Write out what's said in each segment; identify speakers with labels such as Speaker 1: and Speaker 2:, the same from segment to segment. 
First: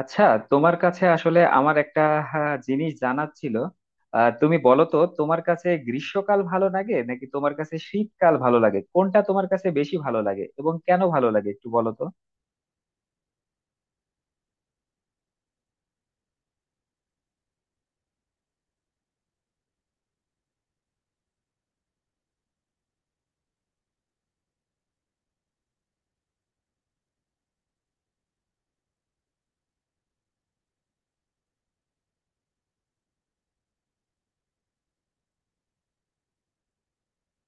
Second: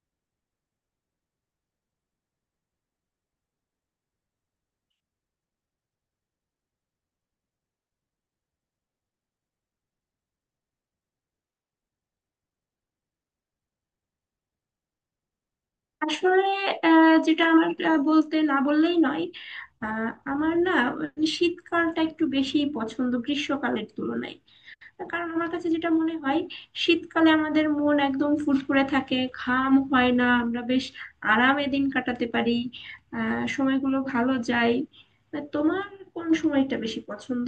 Speaker 1: আচ্ছা, তোমার কাছে আসলে আমার একটা, হ্যাঁ, জিনিস জানার ছিল। তুমি বলো তো তোমার কাছে গ্রীষ্মকাল ভালো লাগে নাকি তোমার কাছে শীতকাল ভালো লাগে, কোনটা তোমার কাছে বেশি ভালো লাগে এবং কেন ভালো লাগে একটু বলো তো।
Speaker 2: আসলে যেটা আমার বলতে না বললেই নয়। আমার না, মানে শীতকালটা একটু বেশি পছন্দ গ্রীষ্মকালের তুলনায়। কারণ আমার কাছে যেটা মনে হয়, শীতকালে আমাদের মন একদম ফুরফুরে থাকে, ঘাম হয় না, আমরা বেশ আরামে দিন কাটাতে পারি। সময়গুলো ভালো যায়। তা তোমার কোন সময়টা বেশি পছন্দ?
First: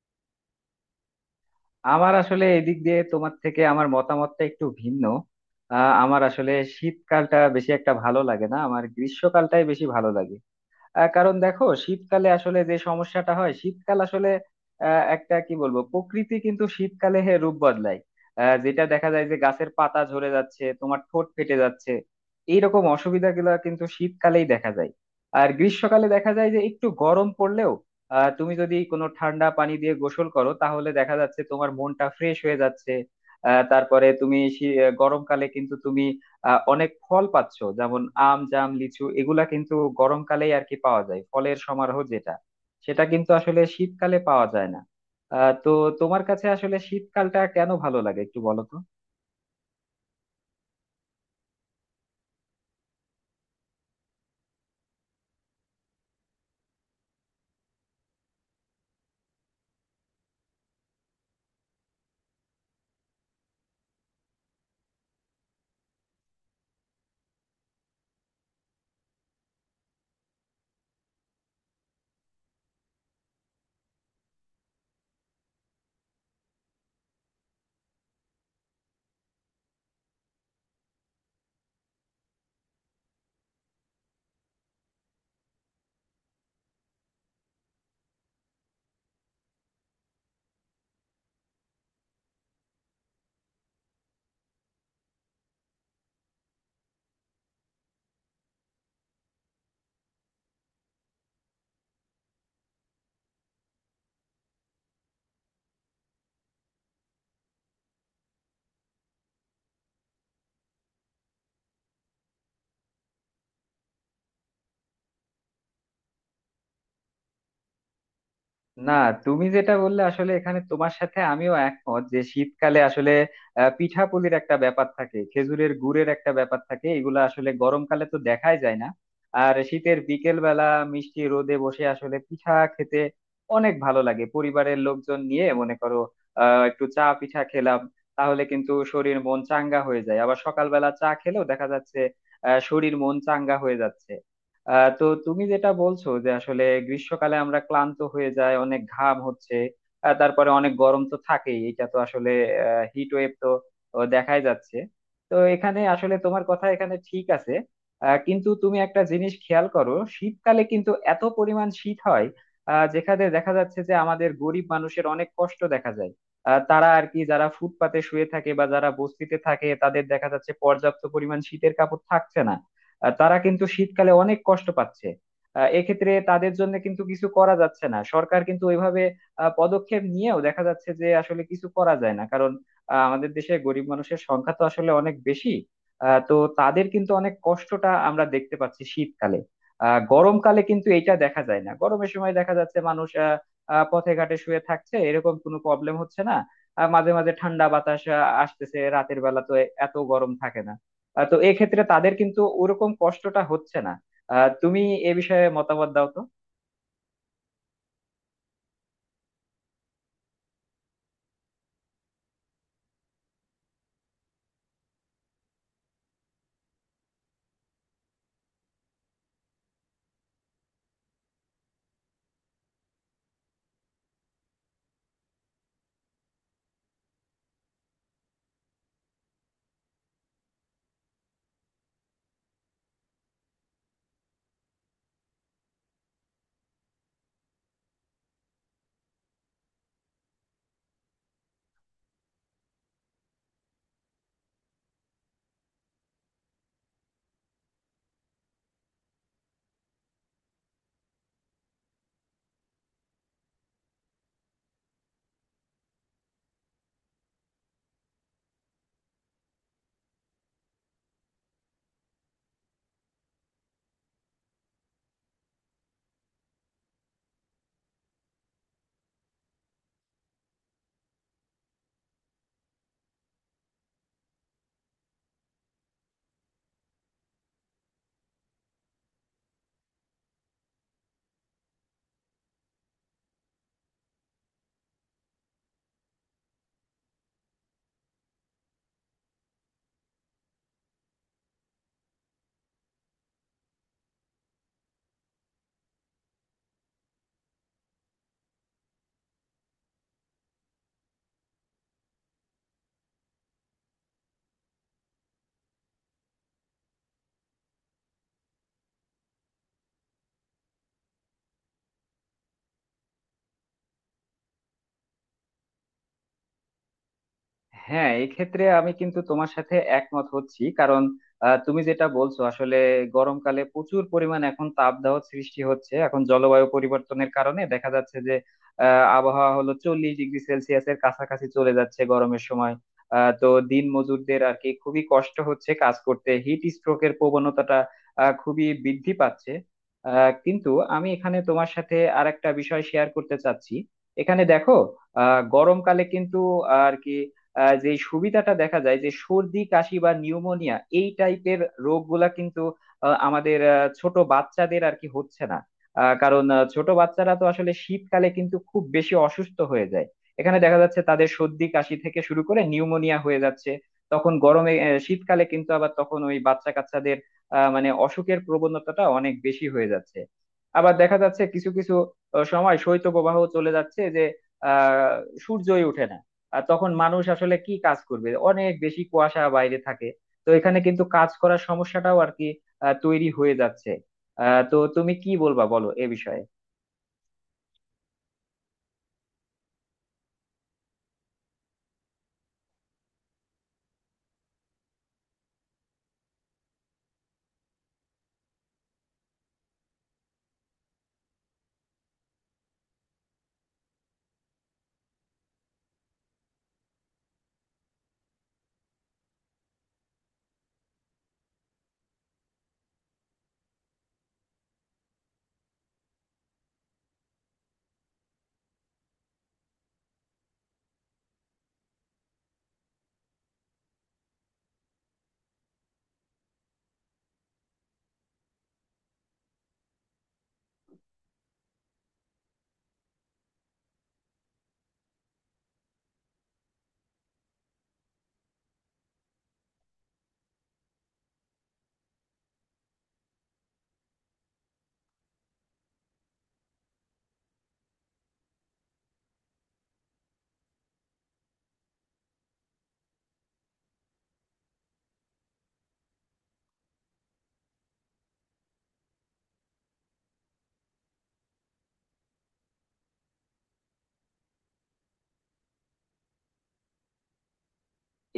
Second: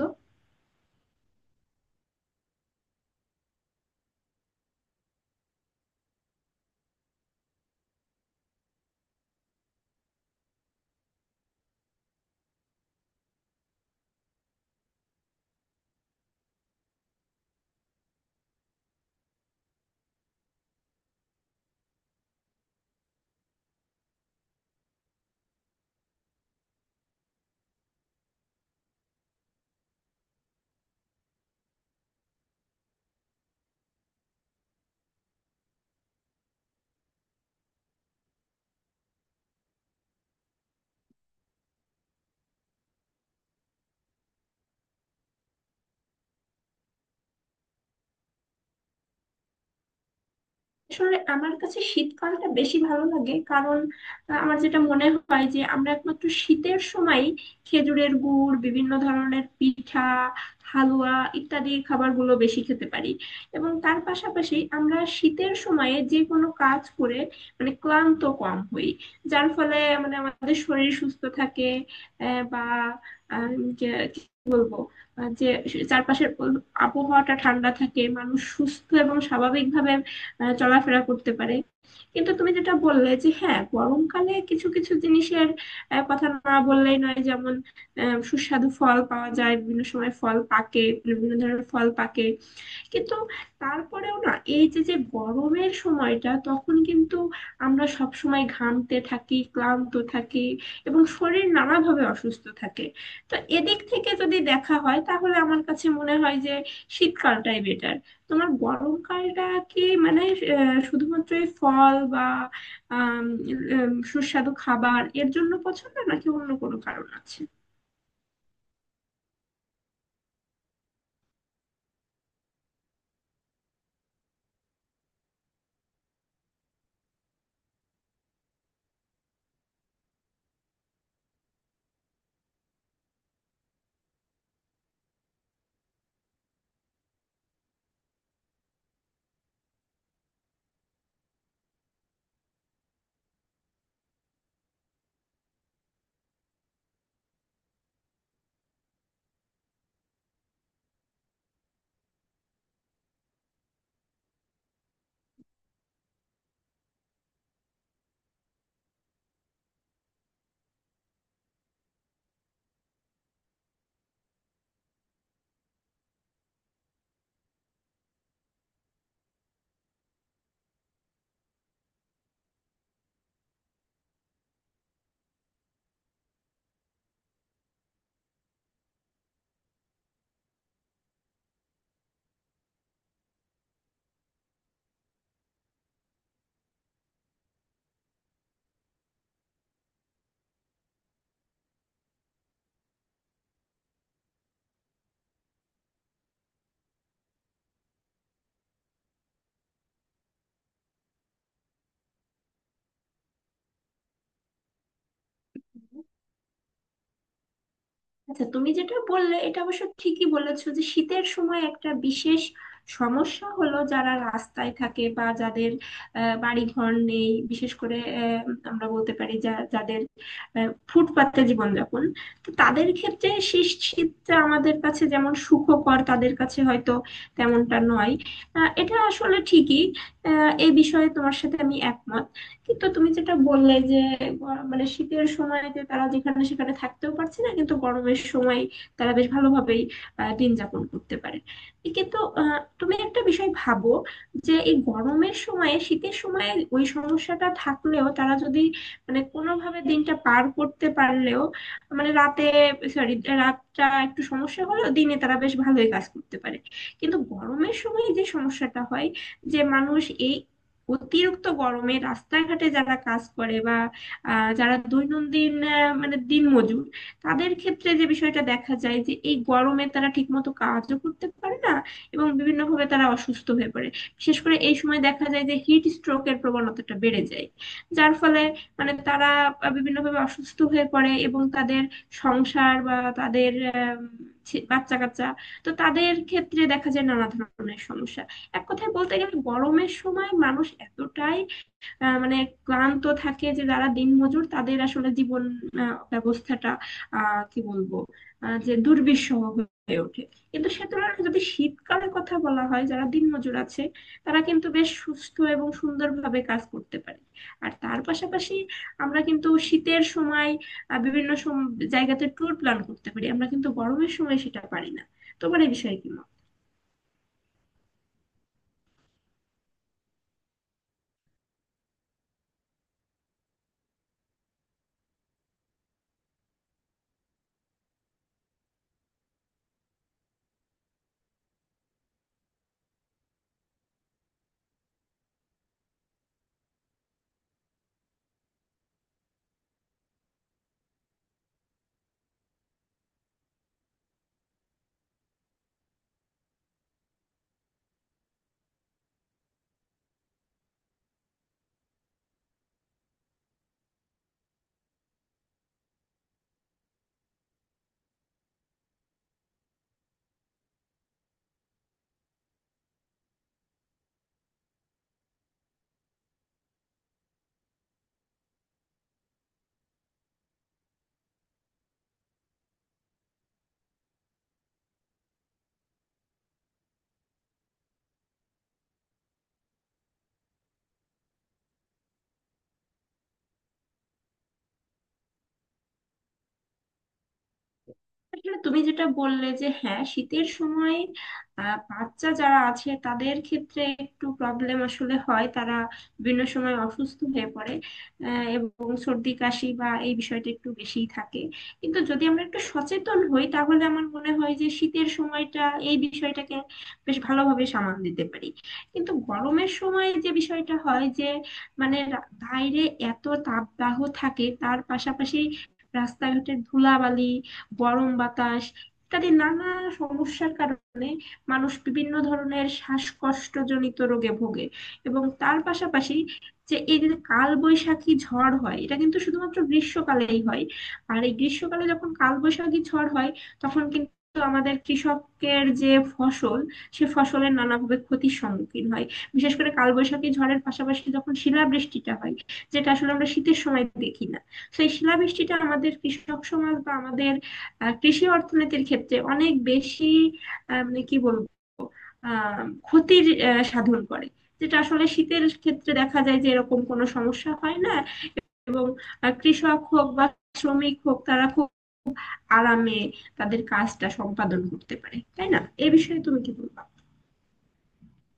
Speaker 1: আমার আসলে এদিক দিয়ে তোমার থেকে আমার মতামতটা একটু ভিন্ন। আমার আসলে শীতকালটা বেশি একটা ভালো লাগে না, আমার গ্রীষ্মকালটাই বেশি ভালো লাগে। কারণ দেখো, শীতকালে আসলে যে সমস্যাটা হয়, শীতকাল আসলে একটা কি বলবো, প্রকৃতি কিন্তু শীতকালে হে রূপ বদলায়। যেটা দেখা যায় যে গাছের পাতা ঝরে যাচ্ছে, তোমার ঠোঁট ফেটে যাচ্ছে, এইরকম অসুবিধাগুলো কিন্তু শীতকালেই দেখা যায়। আর গ্রীষ্মকালে দেখা যায় যে একটু গরম পড়লেও তুমি যদি কোনো ঠান্ডা পানি দিয়ে গোসল করো তাহলে দেখা যাচ্ছে তোমার মনটা ফ্রেশ হয়ে যাচ্ছে। আহ, তারপরে তুমি শী- গরমকালে কিন্তু তুমি অনেক ফল পাচ্ছ, যেমন আম, জাম, লিচু, এগুলা কিন্তু গরমকালেই আর কি পাওয়া যায়, ফলের সমারোহ যেটা, সেটা কিন্তু আসলে শীতকালে পাওয়া যায় না। আহ তো তোমার কাছে আসলে শীতকালটা কেন ভালো লাগে একটু বলো তো।
Speaker 2: আসলে আমার কাছে শীতকালটা বেশি ভালো লাগে, কারণ আমার যেটা মনে হয় যে আমরা একমাত্র শীতের সময় খেজুরের গুড়, বিভিন্ন ধরনের পিঠা, হালুয়া ইত্যাদি খাবারগুলো বেশি খেতে পারি। এবং তার পাশাপাশি আমরা শীতের সময়ে যে কোনো কাজ করে মানে ক্লান্ত কম হই, যার ফলে মানে আমাদের শরীর সুস্থ থাকে। বা আহ, কি বলবো, যে চারপাশের আবহাওয়াটা ঠান্ডা থাকে, মানুষ সুস্থ এবং স্বাভাবিকভাবে চলাফেরা করতে পারে। কিন্তু তুমি যেটা বললে যে হ্যাঁ, গরমকালে কিছু কিছু জিনিসের কথা না বললেই নয়, যেমন সুস্বাদু ফল পাওয়া যায়, বিভিন্ন সময় ফল পাকে, বিভিন্ন ধরনের ফল পাকে। কিন্তু তারপরেও না, এই যে যে গরমের সময়টা তখন কিন্তু আমরা সব সময় ঘামতে থাকি, ক্লান্ত থাকি, এবং শরীর নানাভাবে অসুস্থ থাকে। তো এদিক থেকে যদি দেখা হয় তাহলে আমার কাছে মনে হয় যে শীতকালটাই বেটার। তোমার গরমকালটা কি মানে শুধুমাত্র এই ফল বা আম, সুস্বাদু খাবার এর জন্য পছন্দ, নাকি অন্য কোনো কারণ আছে?
Speaker 1: না, তুমি যেটা বললে আসলে এখানে তোমার সাথে আমিও একমত যে শীতকালে আসলে পিঠাপুলির একটা ব্যাপার থাকে, খেজুরের গুড়ের একটা ব্যাপার থাকে, এগুলো আসলে গরমকালে তো দেখাই যায় না। আর শীতের বিকেল বেলা মিষ্টি রোদে বসে আসলে পিঠা খেতে অনেক ভালো লাগে। পরিবারের লোকজন নিয়ে মনে করো একটু চা পিঠা খেলাম, তাহলে কিন্তু শরীর মন চাঙ্গা হয়ে যায়। আবার সকালবেলা চা খেলেও দেখা যাচ্ছে শরীর মন চাঙ্গা হয়ে যাচ্ছে। আহ তো তুমি যেটা বলছো যে আসলে গ্রীষ্মকালে আমরা ক্লান্ত হয়ে যায়, অনেক ঘাম হচ্ছে, তারপরে অনেক গরম তো থাকেই, এটা তো আসলে হিট ওয়েভ তো, তো দেখাই যাচ্ছে। তো এখানে আসলে তোমার কথা এখানে ঠিক আছে। কিন্তু তুমি একটা জিনিস খেয়াল করো, শীতকালে কিন্তু এত পরিমাণ শীত হয় যেখানে দেখা যাচ্ছে যে আমাদের গরিব মানুষের অনেক কষ্ট দেখা যায়। তারা আর কি, যারা ফুটপাতে শুয়ে থাকে বা যারা বস্তিতে থাকে, তাদের দেখা যাচ্ছে পর্যাপ্ত পরিমাণ শীতের কাপড় থাকছে না। তারা কিন্তু শীতকালে অনেক কষ্ট পাচ্ছে। এক্ষেত্রে তাদের জন্য কিন্তু কিছু করা যাচ্ছে না, সরকার কিন্তু ওইভাবে পদক্ষেপ নিয়েও দেখা যাচ্ছে যে আসলে কিছু করা যায় না, কারণ আমাদের দেশে গরিব মানুষের সংখ্যা তো আসলে অনেক বেশি। আহ, তো তাদের কিন্তু অনেক কষ্টটা আমরা দেখতে পাচ্ছি শীতকালে। গরমকালে কিন্তু এটা দেখা যায় না। গরমের সময় দেখা যাচ্ছে মানুষ আহ, আহ, পথে ঘাটে শুয়ে থাকছে, এরকম কোনো প্রবলেম হচ্ছে না। মাঝে মাঝে ঠান্ডা বাতাস আসতেছে, রাতের বেলা তো এত গরম থাকে না। তো এক্ষেত্রে তাদের কিন্তু ওরকম কষ্টটা হচ্ছে না। তুমি এ বিষয়ে মতামত দাও তো।
Speaker 2: আচ্ছা, তুমি যেটা বললে এটা অবশ্য ঠিকই বলেছো, যে শীতের সময় একটা বিশেষ সমস্যা হলো যারা রাস্তায় থাকে বা যাদের বাড়ি ঘর নেই, বিশেষ করে আমরা বলতে পারি যা যাদের ফুটপাতে জীবনযাপন। তো তাদের ক্ষেত্রে শীতটা আমাদের কাছে যেমন সুখকর, তাদের কাছে হয়তো তেমনটা নয়। এটা আসলে ঠিকই। এই বিষয়ে তোমার সাথে আমি একমত। কিন্তু তুমি যেটা বললে যে মানে শীতের সময়তে তারা যেখানে সেখানে থাকতেও পারছে না, কিন্তু গরমের সময় তারা বেশ ভালোভাবেই দিন যাপন করতে পারে। কিন্তু তুমি একটা বিষয় ভাবো, যে এই গরমের সময়ে শীতের সময়ে ওই সমস্যাটা থাকলেও তারা যদি মানে কোনোভাবে দিনটা পার করতে পারলেও, মানে রাতে, সরি, রাতটা একটু সমস্যা হলেও দিনে তারা বেশ ভালোই কাজ করতে পারে। কিন্তু গরমের সময় যে সমস্যাটা হয়, যে মানুষ, এই অতিরিক্ত গরমে রাস্তাঘাটে যারা কাজ করে বা যারা দৈনন্দিন, মানে দিনমজুর, তাদের ক্ষেত্রে যে বিষয়টা দেখা যায় যে এই গরমে তারা ঠিকমতো কাজও করতে পারে না এবং বিভিন্নভাবে তারা অসুস্থ হয়ে পড়ে। বিশেষ করে এই সময় দেখা যায় যে হিট স্ট্রোকের প্রবণতাটা বেড়ে যায়, যার ফলে মানে তারা বিভিন্নভাবে অসুস্থ হয়ে পড়ে এবং তাদের সংসার বা তাদের বাচ্চা কাচ্চা, তো তাদের ক্ষেত্রে দেখা যায় নানা ধরনের সমস্যা। এক কথায় বলতে গেলে, গরমের সময় মানুষ এতটাই মানে ক্লান্ত থাকে যে যারা দিনমজুর তাদের আসলে জীবন ব্যবস্থাটা, কি বলবো, যে দুর্বিষহ হয়ে ওঠে। কিন্তু সে তুলনায় যদি শীতকালের কথা বলা হয়, যারা দিনমজুর আছে তারা কিন্তু বেশ সুস্থ এবং সুন্দরভাবে কাজ করতে পারে। আর তার পাশাপাশি আমরা কিন্তু শীতের সময় বিভিন্ন জায়গাতে ট্যুর প্ল্যান করতে পারি, আমরা কিন্তু গরমের সময় সেটা পারি না। তোমার এই বিষয়ে কি মত?
Speaker 1: হ্যাঁ, এক্ষেত্রে আমি কিন্তু তোমার সাথে একমত হচ্ছি, কারণ তুমি যেটা বলছো আসলে গরমকালে প্রচুর পরিমাণ এখন তাপদাহ সৃষ্টি হচ্ছে। এখন জলবায়ু পরিবর্তনের কারণে দেখা যাচ্ছে যে আবহাওয়া হলো 40 ডিগ্রি সেলসিয়াসের কাছাকাছি চলে যাচ্ছে গরমের সময়। আহ, তো দিন মজুরদের আর কি খুবই কষ্ট হচ্ছে কাজ করতে, হিট স্ট্রোকের প্রবণতাটা খুবই বৃদ্ধি পাচ্ছে। কিন্তু আমি এখানে তোমার সাথে আরেকটা বিষয় শেয়ার করতে চাচ্ছি। এখানে দেখো গরমকালে কিন্তু আর কি যে সুবিধাটা দেখা যায় যে সর্দি কাশি বা নিউমোনিয়া এই টাইপের রোগগুলা কিন্তু ছোট বাচ্চাদের আর কি হচ্ছে না। ছোট বাচ্চারা তো আসলে শীতকালে কিন্তু খুব বেশি অসুস্থ হয়ে যায়। এখানে দেখা যাচ্ছে তাদের সর্দি কাশি থেকে শুরু করে নিউমোনিয়া হয়ে যাচ্ছে। তখন গরমে শীতকালে কিন্তু আবার তখন ওই বাচ্চা কাচ্চাদের মানে অসুখের প্রবণতাটা অনেক বেশি হয়ে যাচ্ছে। আবার দেখা যাচ্ছে কিছু কিছু সময় শৈত্যপ্রবাহ চলে যাচ্ছে যে আহ সূর্যই ওঠে না। আর তখন মানুষ আসলে কি কাজ করবে, অনেক বেশি কুয়াশা বাইরে থাকে। তো এখানে কিন্তু কাজ করার সমস্যাটাও আর কি তৈরি হয়ে যাচ্ছে। আহ তো তুমি কি বলবা বলো এ বিষয়ে।
Speaker 2: আসলে তুমি যেটা বললে যে হ্যাঁ, শীতের সময় বাচ্চা যারা আছে তাদের ক্ষেত্রে একটু প্রবলেম আসলে হয়, তারা বিভিন্ন সময় অসুস্থ হয়ে পড়ে, এবং সর্দি কাশি বা এই বিষয়টা একটু বেশিই থাকে। কিন্তু যদি আমরা একটু সচেতন হই তাহলে আমার মনে হয় যে শীতের সময়টা এই বিষয়টাকে বেশ ভালোভাবে সামাল দিতে পারি। কিন্তু গরমের সময় যে বিষয়টা হয়, যে মানে বাইরে এত তাপদাহ থাকে, তার পাশাপাশি রাস্তাঘাটের ধুলাবালি, গরম বাতাস ইত্যাদি নানা সমস্যার কারণে মানুষ বিভিন্ন ধরনের শ্বাসকষ্টজনিত রোগে ভোগে। এবং তার পাশাপাশি, যে এই যে কালবৈশাখী ঝড় হয় এটা কিন্তু শুধুমাত্র গ্রীষ্মকালেই হয়। আর এই গ্রীষ্মকালে যখন কালবৈশাখী ঝড় হয়, তখন কিন্তু আমাদের কৃষকের যে ফসল, সে ফসলের নানাভাবে ক্ষতির সম্মুখীন হয়। বিশেষ করে কালবৈশাখী ঝড়ের পাশাপাশি যখন শিলাবৃষ্টিটা হয়, যেটা আসলে আমরা শীতের সময় দেখি না। তো এই শিলাবৃষ্টিটা আমাদের কৃষক সমাজ বা আমাদের কৃষি অর্থনীতির ক্ষেত্রে অনেক বেশি, মানে কি বলবো, আহ, ক্ষতির সাধন করে, যেটা আসলে শীতের ক্ষেত্রে দেখা যায় যে এরকম কোনো সমস্যা হয় না। এবং কৃষক হোক বা শ্রমিক হোক, তারা খুব আরামে তাদের কাজটা সম্পাদন করতে পারে, তাই না? এ বিষয়ে তুমি কি বলবা?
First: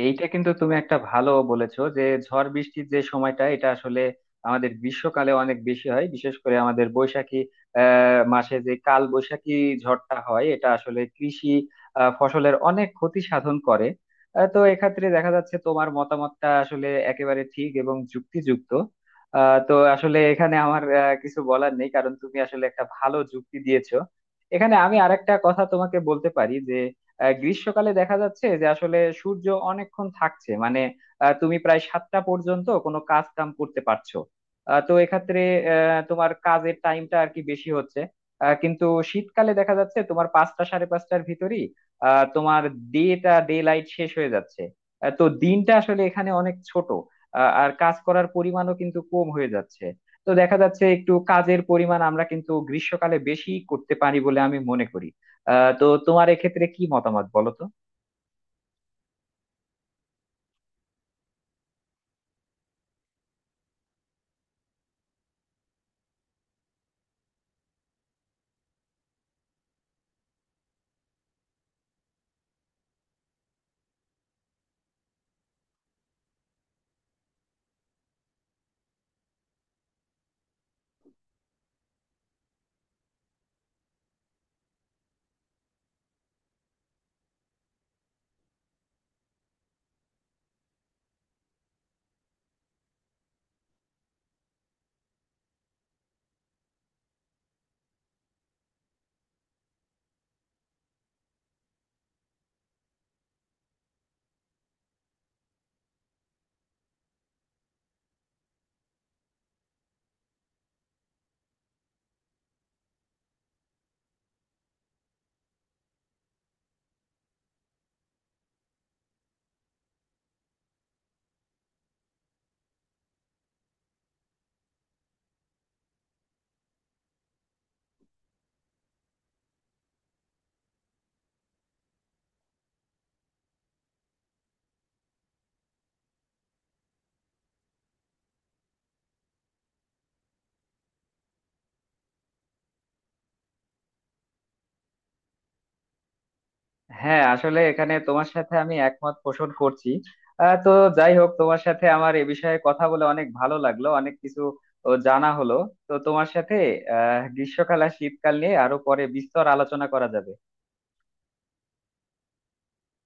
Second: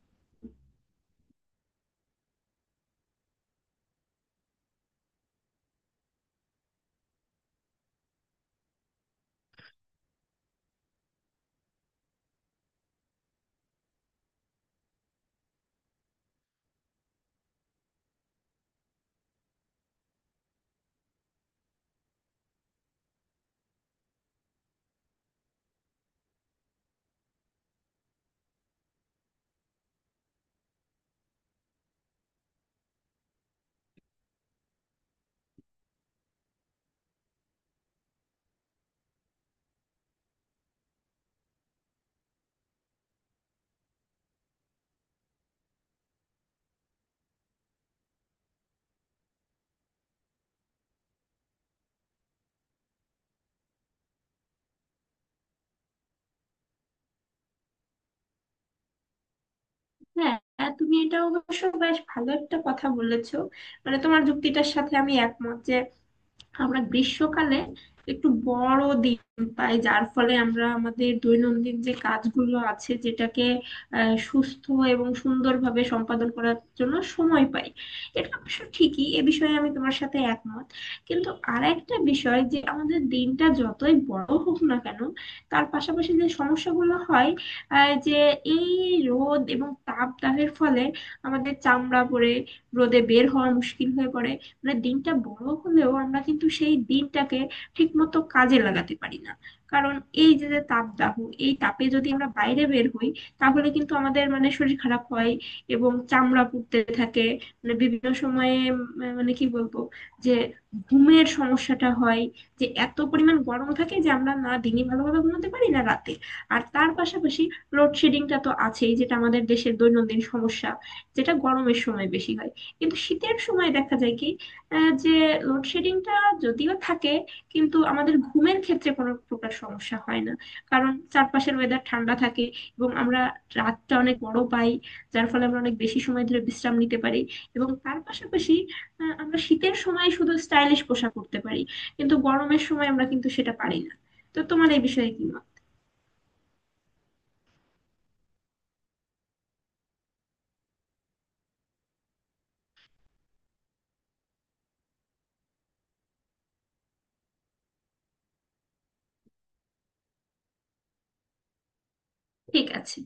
Speaker 1: এইটা কিন্তু তুমি একটা ভালো বলেছো যে ঝড় বৃষ্টির যে সময়টা এটা আসলে আমাদের গ্রীষ্মকালে অনেক বেশি হয়। বিশেষ করে আমাদের বৈশাখী মাসে যে কাল বৈশাখী ঝড়টা হয় এটা আসলে কৃষি ফসলের অনেক ক্ষতি সাধন করে। আহ, তো এক্ষেত্রে দেখা যাচ্ছে তোমার মতামতটা আসলে একেবারে ঠিক এবং যুক্তিযুক্ত। আহ, তো আসলে এখানে আমার কিছু বলার নেই, কারণ তুমি আসলে একটা ভালো যুক্তি দিয়েছো। এখানে আমি আরেকটা কথা তোমাকে বলতে পারি যে গ্রীষ্মকালে দেখা যাচ্ছে যে আসলে সূর্য অনেকক্ষণ থাকছে, মানে তুমি প্রায় 7টা পর্যন্ত কোনো কাজ কাম করতে পারছো। আহ, তো এক্ষেত্রে তোমার কাজের টাইমটা আর কি বেশি হচ্ছে। কিন্তু শীতকালে দেখা যাচ্ছে তোমার 5টা 5:30টার ভিতরই তোমার ডে লাইট শেষ হয়ে যাচ্ছে। আহ, তো দিনটা আসলে এখানে অনেক ছোট, আর কাজ করার পরিমাণও কিন্তু কম হয়ে যাচ্ছে। তো দেখা যাচ্ছে একটু কাজের পরিমাণ আমরা কিন্তু গ্রীষ্মকালে বেশি করতে পারি বলে আমি মনে করি। আহ, তো তোমার এক্ষেত্রে কি মতামত বলো তো।
Speaker 2: হ্যাঁ, হ্যাঁ, তুমি এটা অবশ্য বেশ ভালো একটা কথা বলেছো। মানে তোমার যুক্তিটার সাথে আমি একমত যে আমরা গ্রীষ্মকালে একটু বড় দিন পাই, যার ফলে আমরা আমাদের দৈনন্দিন যে কাজগুলো আছে যেটাকে সুস্থ এবং সুন্দরভাবে সম্পাদন করার জন্য সময় পাই। এটা অবশ্য ঠিকই, এ বিষয়ে আমি তোমার সাথে একমত। কিন্তু আর একটা বিষয়, যে আমাদের দিনটা যতই বড় হোক না কেন, তার পাশাপাশি যে সমস্যাগুলো হয়, যে এই রোদ এবং তাপদাহের ফলে আমাদের চামড়া পড়ে, রোদে বের হওয়া মুশকিল হয়ে পড়ে। মানে দিনটা বড় হলেও আমরা কিন্তু সেই দিনটাকে ঠিকমতো কাজে লাগাতে পারি না, কারণ এই যে যে তাপদাহ, এই তাপে যদি আমরা বাইরে বের হই তাহলে কিন্তু আমাদের মানে শরীর খারাপ হয় এবং চামড়া পুড়তে থাকে। মানে বিভিন্ন সময়ে মানে কি বলবো, যে ঘুমের সমস্যাটা হয়, যে এত পরিমাণ গরম থাকে যে আমরা না দিনে ভালোভাবে ঘুমাতে পারি, না রাতে। আর তার পাশাপাশি লোডশেডিংটা তো আছেই, যেটা আমাদের দেশের দৈনন্দিন সমস্যা, যেটা গরমের সময় বেশি হয়। কিন্তু শীতের সময় দেখা যায় কি, যে লোডশেডিংটা যদিও থাকে, কিন্তু আমাদের ঘুমের ক্ষেত্রে কোনো প্রকার সমস্যা হয় না। কারণ চারপাশের ওয়েদার ঠান্ডা থাকে, এবং আমরা রাতটা অনেক বড় পাই, যার ফলে আমরা অনেক বেশি সময় ধরে বিশ্রাম নিতে পারি। এবং তার পাশাপাশি আমরা শীতের সময় শুধু স্টাইলিশ পোশাক পরতে পারি, কিন্তু গরমের সময় আমরা কিন্তু সেটা পারি না। তো তোমার এই বিষয়ে কি মত?
Speaker 1: হ্যাঁ, আসলে এখানে তোমার সাথে আমি একমত পোষণ করছি। আহ, তো যাই হোক, তোমার সাথে আমার এ বিষয়ে কথা বলে অনেক ভালো লাগলো, অনেক কিছু ও জানা হলো। তো তোমার সাথে গ্রীষ্মকাল আর শীতকাল নিয়ে আরো পরে বিস্তর আলোচনা করা যাবে।
Speaker 2: ঠিক আছে।